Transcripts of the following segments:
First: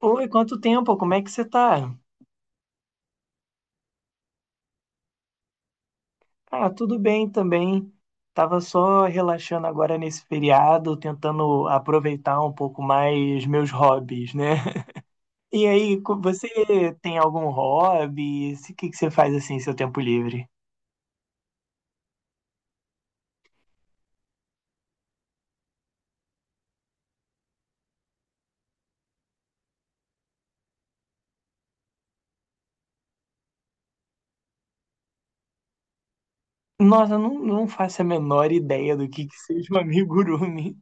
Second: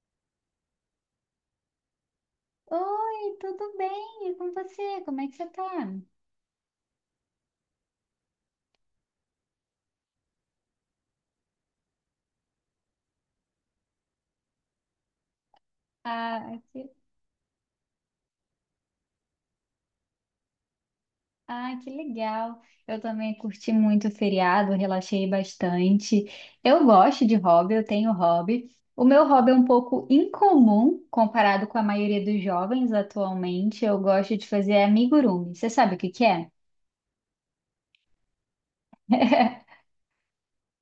Oi, quanto tempo? Como é que você tá? Oi, tudo bem? E com você? Como é que você tá? Ah, tudo bem também. Tava só relaxando agora nesse feriado, tentando aproveitar um pouco mais meus hobbies, né? E aí, você Ah, que, tem algum hobby? O que que você faz assim em seu tempo livre? ah, que legal. Eu também curti muito o feriado, relaxei bastante. Eu gosto de hobby, eu tenho hobby. O meu hobby é um pouco incomum comparado com a maioria dos jovens atualmente. Eu gosto de fazer amigurumi. Você sabe o que que é? Nossa, eu não faço a menor ideia do que seja um amigurumi.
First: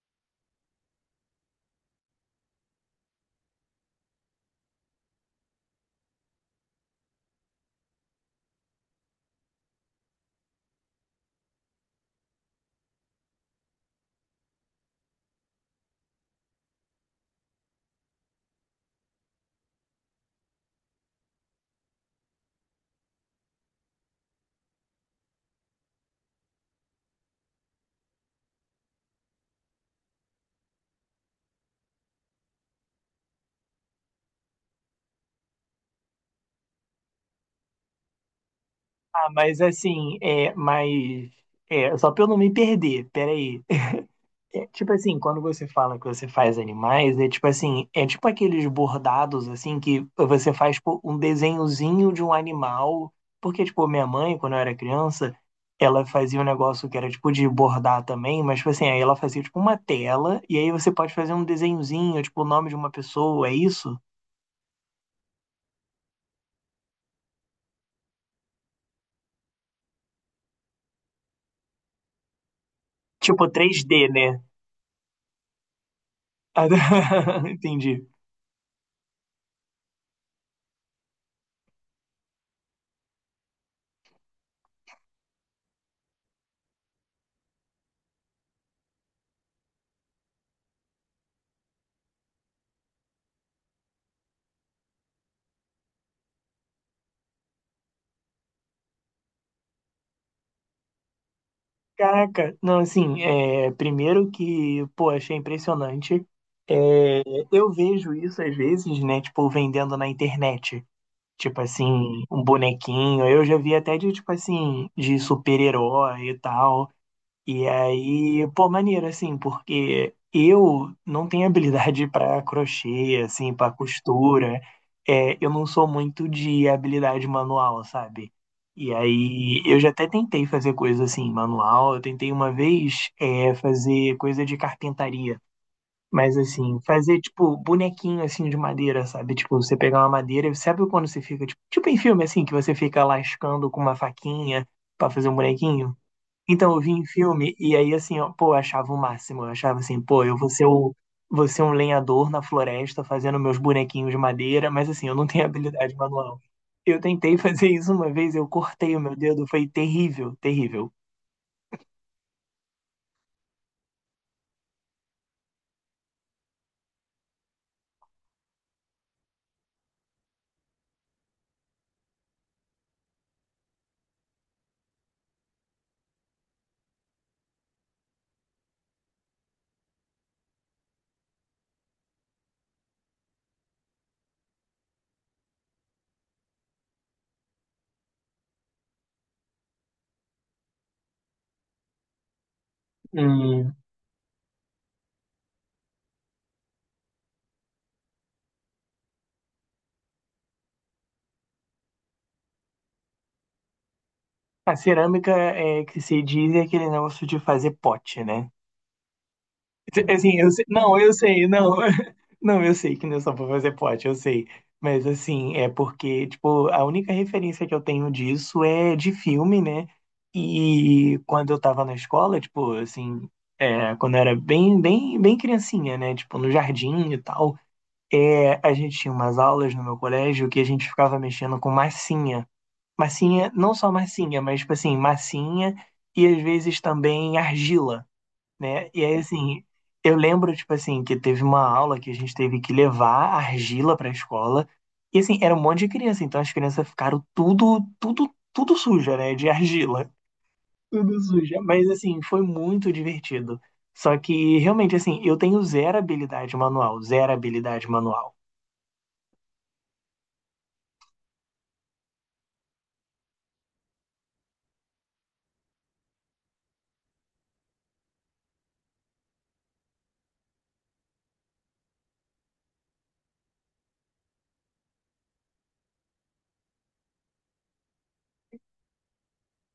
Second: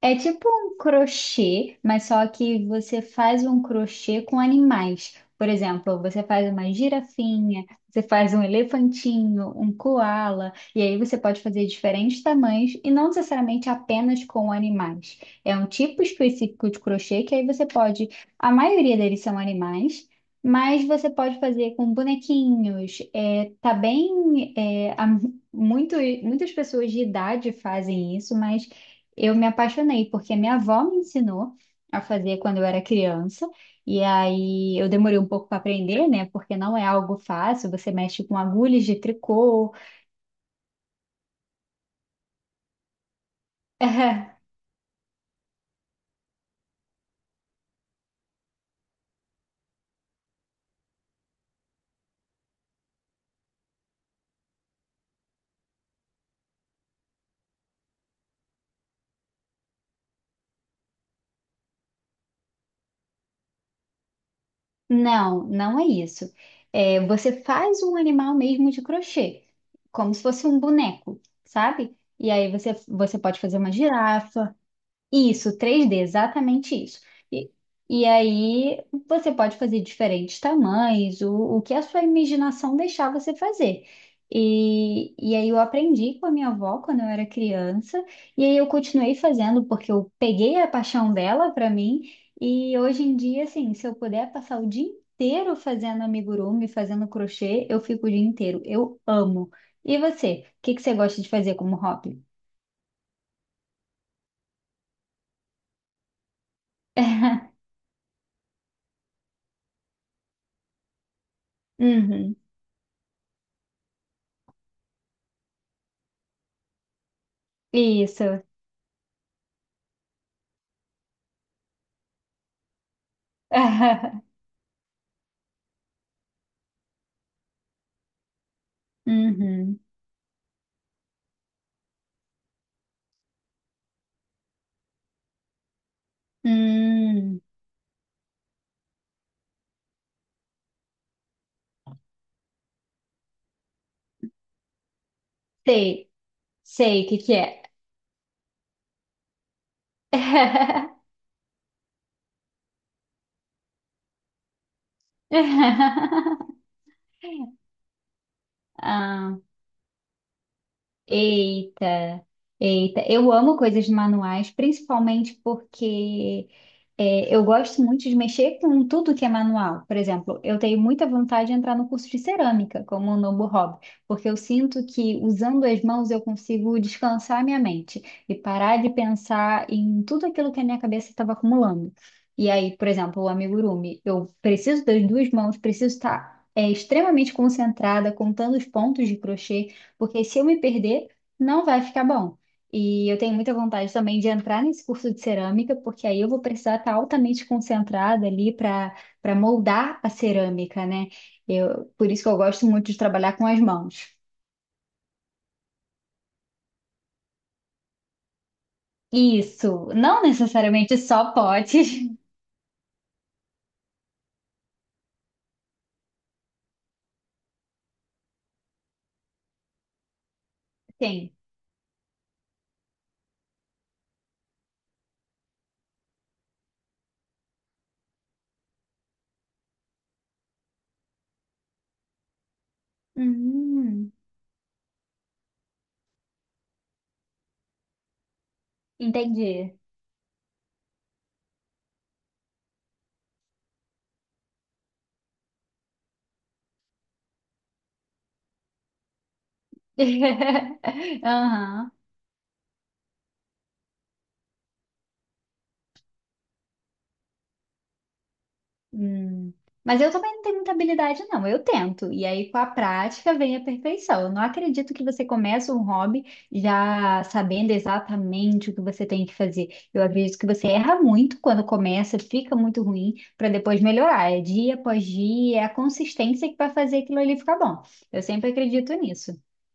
É tipo um crochê, mas só que você faz um crochê com animais. Por exemplo, você faz uma girafinha, você faz um elefantinho, um coala. E aí você pode fazer diferentes tamanhos e não necessariamente apenas com animais. É um tipo específico de crochê que aí você pode, a maioria deles são animais, mas você pode fazer com bonequinhos. É, tá bem, é, há muito, muitas pessoas de idade fazem isso, mas eu me apaixonei porque minha avó me ensinou a fazer quando eu era criança. E aí eu demorei um pouco para aprender, né? Porque não é algo fácil, você mexe com agulhas de Ah, mas tricô. assim, mas só pra eu não me perder, peraí. Tipo assim, quando você fala que você faz animais, é tipo assim, é tipo aqueles bordados assim que você faz pô, um desenhozinho de um animal, porque tipo, minha mãe, quando eu era criança, ela fazia um negócio que era tipo de bordar também, mas tipo assim, aí ela fazia tipo uma tela e aí você pode fazer um desenhozinho, tipo o nome de uma pessoa, é isso? Não, não é isso. É, você faz um animal mesmo de crochê, como se fosse um boneco, sabe? E aí você pode Tipo fazer uma 3D, né? girafa. Isso, 3D, exatamente isso. E, e Entendi. aí você pode fazer diferentes tamanhos, o que a sua imaginação deixar você fazer. E aí eu aprendi com a minha avó quando eu era criança, e aí eu continuei fazendo porque eu peguei a paixão dela para mim, e hoje em dia, assim, se eu puder passar o dia inteiro fazendo amigurumi, fazendo crochê, eu fico o dia inteiro. Eu amo. E você? O que que você gosta de fazer como hobby? Caraca, não, assim, primeiro que, pô, achei impressionante. Eu vejo isso às vezes, né? Tipo, vendendo na internet. Tipo assim, Uhum. um bonequinho. Eu já vi até de, tipo assim, de super-herói e tal. E Isso. aí, pô, maneiro, assim, porque eu não tenho habilidade pra crochê, assim, pra costura. Eu não sou muito de habilidade manual, sabe? E aí, Uhum. eu já até tentei fazer coisa assim, manual. Eu tentei uma vez, fazer coisa de carpintaria. Mas assim, fazer Hum. tipo bonequinho assim de madeira, sabe? Tipo, você pegar uma madeira, sabe quando você fica, tipo em filme assim, que você fica lascando com uma faquinha pra fazer um bonequinho? Sei, Então eu vi sei em o que que é. filme e aí assim, ó, pô, eu achava o máximo, eu achava assim, pô, eu vou ser o vou ser um lenhador na floresta fazendo meus bonequinhos de madeira, mas assim, eu não tenho habilidade manual. Eu tentei fazer isso uma vez, eu cortei o meu Ah, dedo, foi terrível, terrível. eita, eita. Eu amo coisas manuais, principalmente porque eu gosto muito de mexer com tudo que é manual. Por exemplo, eu tenho muita vontade de entrar no curso de cerâmica, como um novo hobby, porque eu sinto que usando as mãos eu consigo descansar a minha mente e parar de pensar em tudo aquilo que a minha cabeça estava acumulando. E aí, por exemplo, o amigurumi, eu preciso das duas mãos, preciso estar, extremamente concentrada, contando os pontos de crochê, porque se eu me perder, não vai ficar bom. E eu tenho muita Hum. vontade também de entrar nesse curso de cerâmica, porque aí eu vou precisar estar altamente concentrada ali para moldar a cerâmica, né? Por isso que eu gosto muito de trabalhar com as mãos. A cerâmica é que se diz é aquele negócio de fazer pote, né? Isso, não Assim, eu sei, não, necessariamente eu só sei, não. potes. Não, eu sei que não é só pra fazer pote, eu sei. Mas assim, é porque, tipo, a única referência que eu tenho disso é de filme, né? E Sim. quando eu tava na escola, tipo, assim, quando eu era bem, bem, bem criancinha, né? Tipo, no jardim e tal, a gente tinha umas aulas no meu colégio que a gente ficava mexendo com massinha. Massinha, não só Hum, massinha, mas, tipo assim, massinha e às vezes também argila, né? E aí, assim, entendi. eu lembro, tipo assim, que teve uma aula que a gente teve que levar argila pra escola. E, assim, era um monte de criança, então as crianças ficaram tudo, tudo, tudo suja, né? De argila. Tudo suja. Mas, Aham. assim, foi muito divertido. Só que, realmente, assim, eu tenho zero habilidade manual, zero habilidade manual. Hum. Mas eu também não tenho muita habilidade, não. Eu tento. E aí, com a prática, vem a perfeição. Eu não acredito que você começa um hobby já sabendo exatamente o que você tem que fazer. Eu acredito que você erra muito quando começa, fica muito ruim, para depois melhorar. É dia após dia, é a consistência que vai fazer aquilo ali ficar bom. Eu sempre acredito nisso.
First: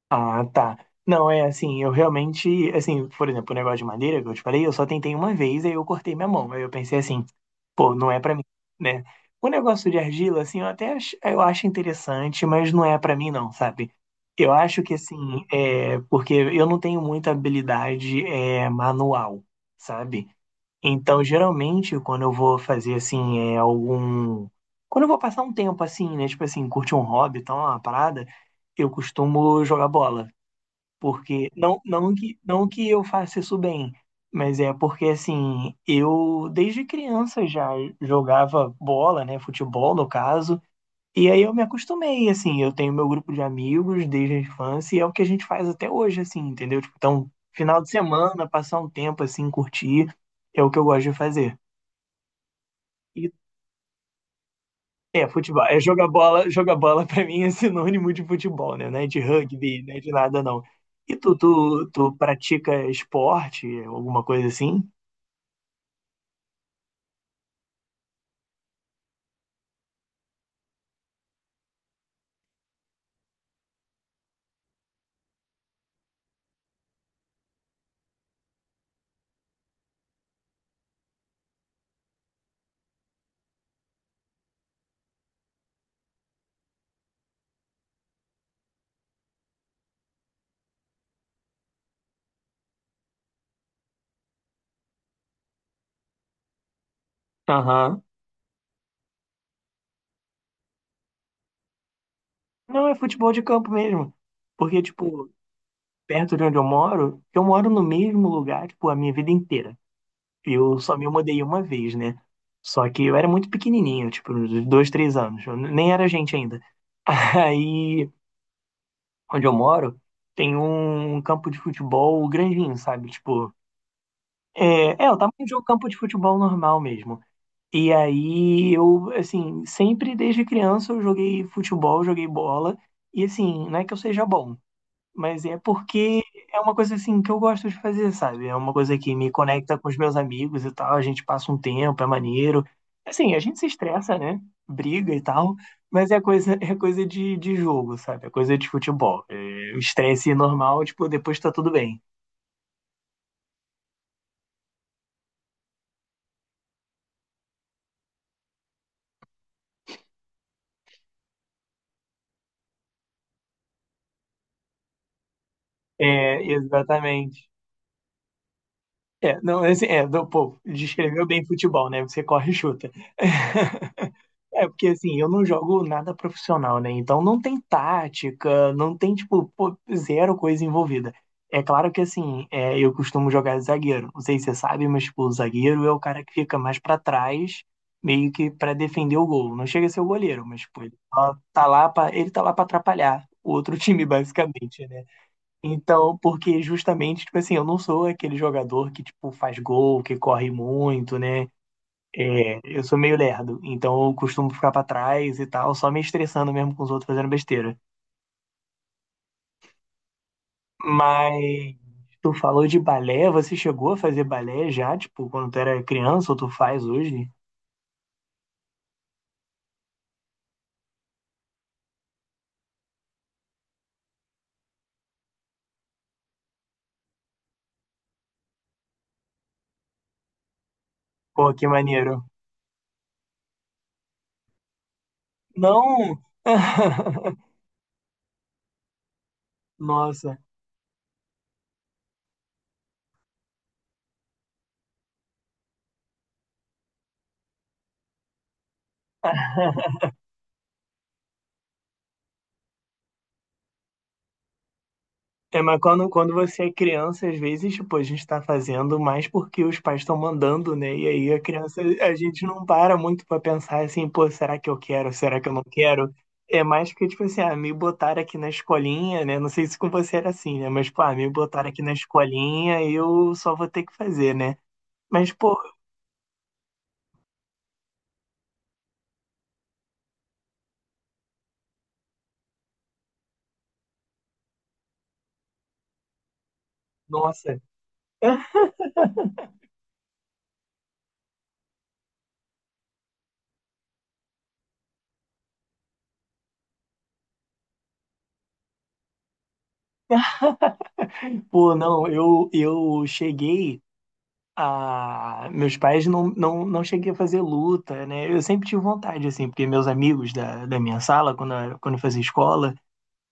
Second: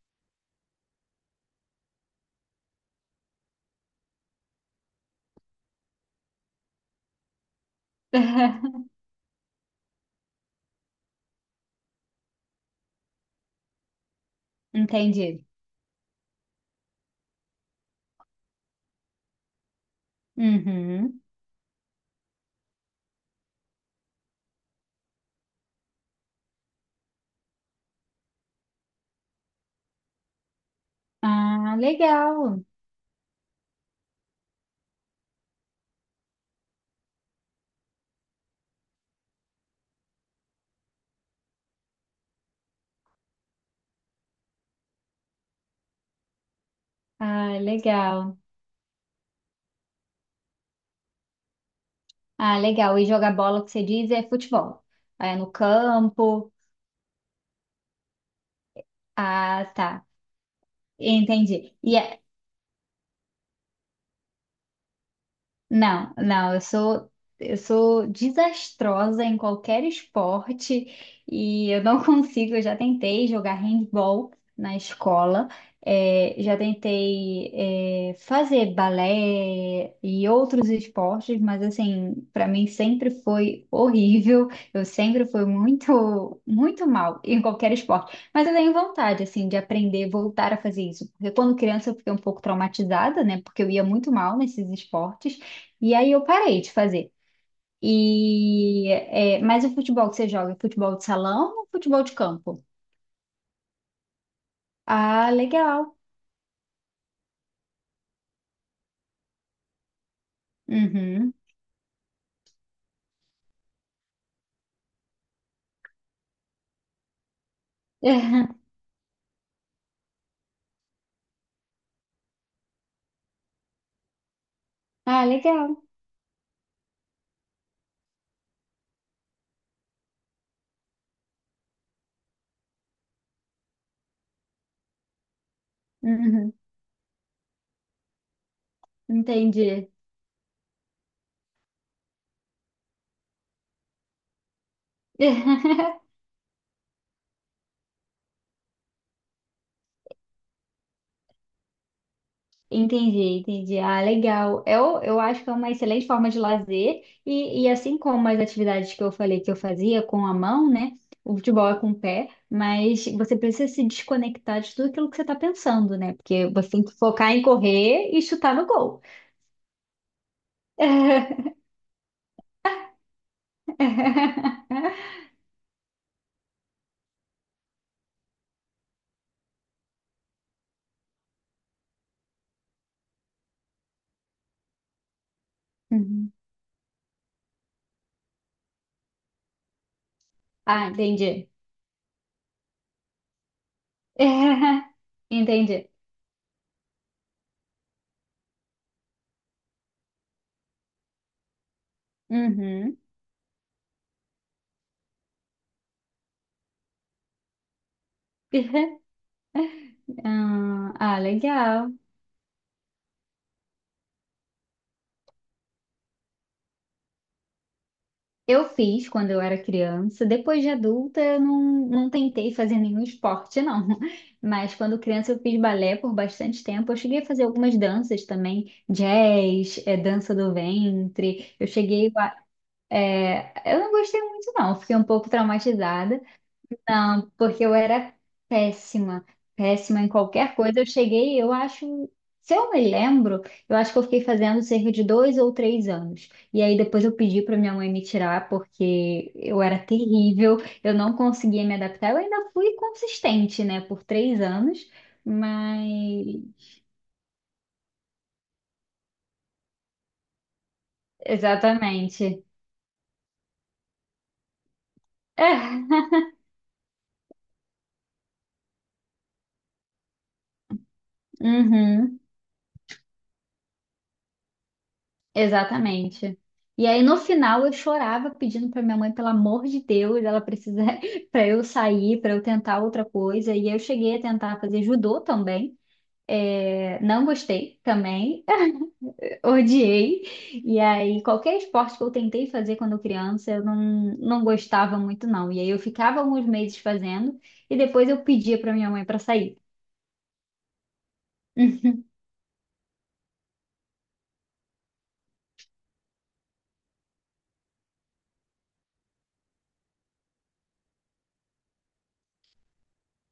Ah, tá. Não, é assim, eu realmente, assim, por exemplo, o negócio de madeira que eu te falei, eu só tentei uma vez, aí eu cortei minha mão. Aí eu pensei assim, pô, não é pra mim, né? O negócio de argila, assim, eu até eu acho interessante, mas não é pra mim não, sabe? Eu acho que Entendi. assim, é porque eu não tenho muita habilidade manual, sabe? Uhum. Então, geralmente, quando eu vou fazer assim, é algum. Quando eu vou passar um tempo assim, né? Tipo assim, curtir um hobby, tal, uma parada, eu costumo jogar bola. Porque Ah, legal. não que eu faça isso bem, mas é porque assim, eu desde criança já jogava bola, né, futebol no caso, e aí eu me acostumei, assim, eu tenho meu grupo de amigos desde a infância e é o que a gente faz até hoje, assim, entendeu? Tipo, então, Ah, final de legal. semana, passar um tempo assim, curtir, é o que eu gosto de fazer. Ah, legal. E E jogar bola, o que você diz, é futebol. É, É no futebol. É campo. jogar bola pra mim é sinônimo de futebol, né? Não é de Ah, rugby, não é tá. de nada, não. E tu, Entendi. tu, tu pratica esporte, alguma coisa assim? Não, não, eu sou desastrosa em qualquer esporte e eu não consigo. Eu já tentei jogar handball na escola, já tentei fazer balé e outros esportes, mas assim, para mim sempre foi horrível. Eu sempre fui muito muito mal em qualquer esporte. Mas eu tenho vontade assim de aprender, voltar a fazer isso, porque quando criança eu fiquei um pouco traumatizada, né? Porque eu ia muito mal nesses esportes. E aí eu parei de fazer. Aham. E mas o futebol que você joga, é futebol de salão ou futebol de campo? Não, é futebol de campo mesmo. Porque, tipo, Ah, legal. perto de onde eu moro no mesmo lugar, tipo, a minha vida inteira. Eu só me Uhum. mudei uma vez, né? Só que eu era muito pequenininho, tipo, uns 2, 3 anos. Eu nem era gente ainda. Aí, onde eu moro, tem um campo de futebol grandinho, sabe? Tipo, é o Ah, tamanho de um legal. campo de futebol normal mesmo. E aí eu, assim, sempre desde criança eu joguei futebol, joguei bola. E assim, não é que eu seja bom, mas é porque Uhum. é uma coisa assim que eu gosto de fazer, sabe? É uma coisa que me conecta com Entendi. os meus amigos e tal. A gente passa um tempo, é maneiro. Assim, a gente se estressa, né? Briga e tal. Mas é coisa de jogo, sabe? É coisa de futebol. O estresse normal, tipo, depois tá tudo bem. Entendi, entendi. Ah, legal. Eu acho que é uma excelente forma de lazer, e assim como as atividades que eu falei que eu fazia com a mão, né? O futebol é com o pé, mas você precisa se desconectar de tudo aquilo que você está pensando, né? É, Porque você tem que focar em exatamente. correr e chutar no gol. Não, assim, pô, descreveu bem futebol, né? Você corre e chuta. Porque assim, eu não jogo nada profissional, né? Então não tem tática, não tem, tipo, pô, zero coisa envolvida. É claro que assim, eu costumo jogar de zagueiro. Não sei se você sabe, mas, tipo, o zagueiro é o cara Uhum. que fica mais pra trás, meio que pra defender o gol. Não chega a ser o goleiro, mas, tipo, Ah, entendi. Ele tá lá pra atrapalhar o outro time, basicamente, né? Entendi. Então, porque justamente, tipo assim, eu não sou aquele jogador que, tipo, faz gol, que corre muito, né? Eu sou Uhum. meio lerdo, então eu costumo ficar pra trás e tal, só me estressando mesmo com os outros fazendo besteira. Ah, ah, Mas legal. tu falou de balé, você chegou a fazer balé já, tipo, quando tu era criança ou tu faz hoje? Eu fiz quando eu era criança. Depois de adulta, eu não, não tentei fazer nenhum esporte, não. Mas quando criança, eu fiz balé por bastante tempo. Eu cheguei a fazer algumas danças também, jazz, dança do Pô, ventre. que Eu cheguei maneiro. a. Eu não gostei muito, não. Fiquei um pouco Não! traumatizada. Não, porque eu era péssima, péssima em Nossa, qualquer coisa. Eu cheguei, eu acho, se eu me lembro, eu acho que eu fiquei fazendo cerca de 2 ou 3 anos. E aí depois eu pedi para minha mãe me tirar, porque eu era terrível, eu não conseguia me adaptar. Eu ainda fui consistente, né, por 3 anos, mas mas. quando você é criança, às vezes, tipo, a gente tá fazendo mais porque os pais estão mandando, né? E aí a criança, a Exatamente. gente não para muito pra pensar assim, pô, será que eu quero? Será que eu não É. quero? É mais que, tipo assim, ah, me botaram aqui na escolinha, né? Não sei se com você era assim, né? Mas, pô, ah, me botaram aqui na Uhum. escolinha eu só vou ter que fazer, né? Mas, pô, Exatamente. E aí no final eu chorava pedindo para minha mãe, pelo amor de Deus, ela precisa para eu sair, para eu tentar outra coisa. E eu cheguei a tentar fazer judô também. É, não nossa. gostei também, odiei. E aí qualquer esporte que eu tentei fazer quando criança, eu não, não gostava muito não. E aí eu ficava alguns meses fazendo e depois eu pedia para minha mãe para sair. Pô, não, eu cheguei. Ah, meus pais não cheguei a fazer luta, né? Eu sempre tive vontade, assim, porque meus amigos da minha sala, quando eu fazia escola,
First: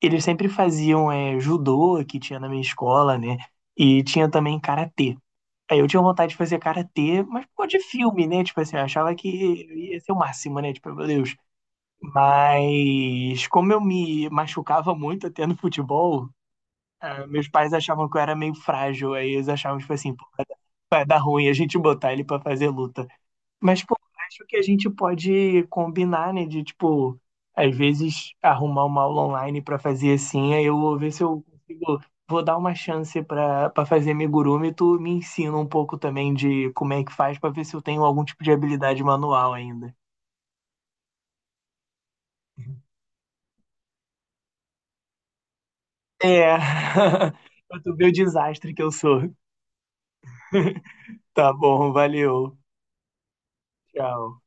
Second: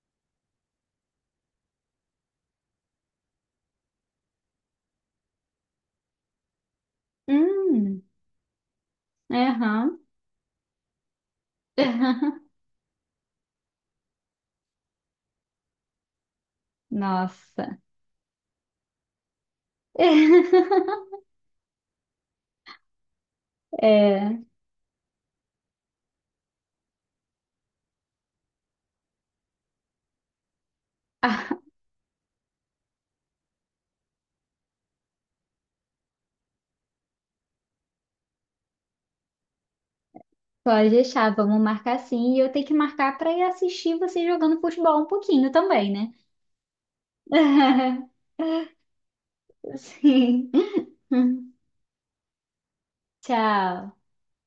eles sempre faziam judô, que tinha na minha escola, né? E tinha também karatê. Aí eu tinha vontade de fazer karatê, mas por causa de Hum, filme, né? Tipo assim, eu achava que ia aham. ser o máximo, né? Tipo, meu Deus. Mas como eu me machucava muito até no futebol, meus pais Nossa. achavam que eu era meio frágil, aí eles achavam, tipo assim, pô, vai dar ruim a gente botar ele pra fazer luta. Mas, pô, É. acho que a gente pode combinar, né, de, tipo, às vezes arrumar uma aula online pra fazer assim, aí eu vou ver se eu consigo, vou dar uma chance pra para fazer amigurumi, tu me ensina um pouco também de como é que faz pra ver se eu tenho algum tipo de habilidade manual ainda. Pode deixar, vamos marcar sim. E eu tenho que marcar para ir assistir você jogando futebol um pouquinho também, né? É, pra tu ver o desastre que eu sou. Sim. Tá bom, valeu, Tchau. tchau.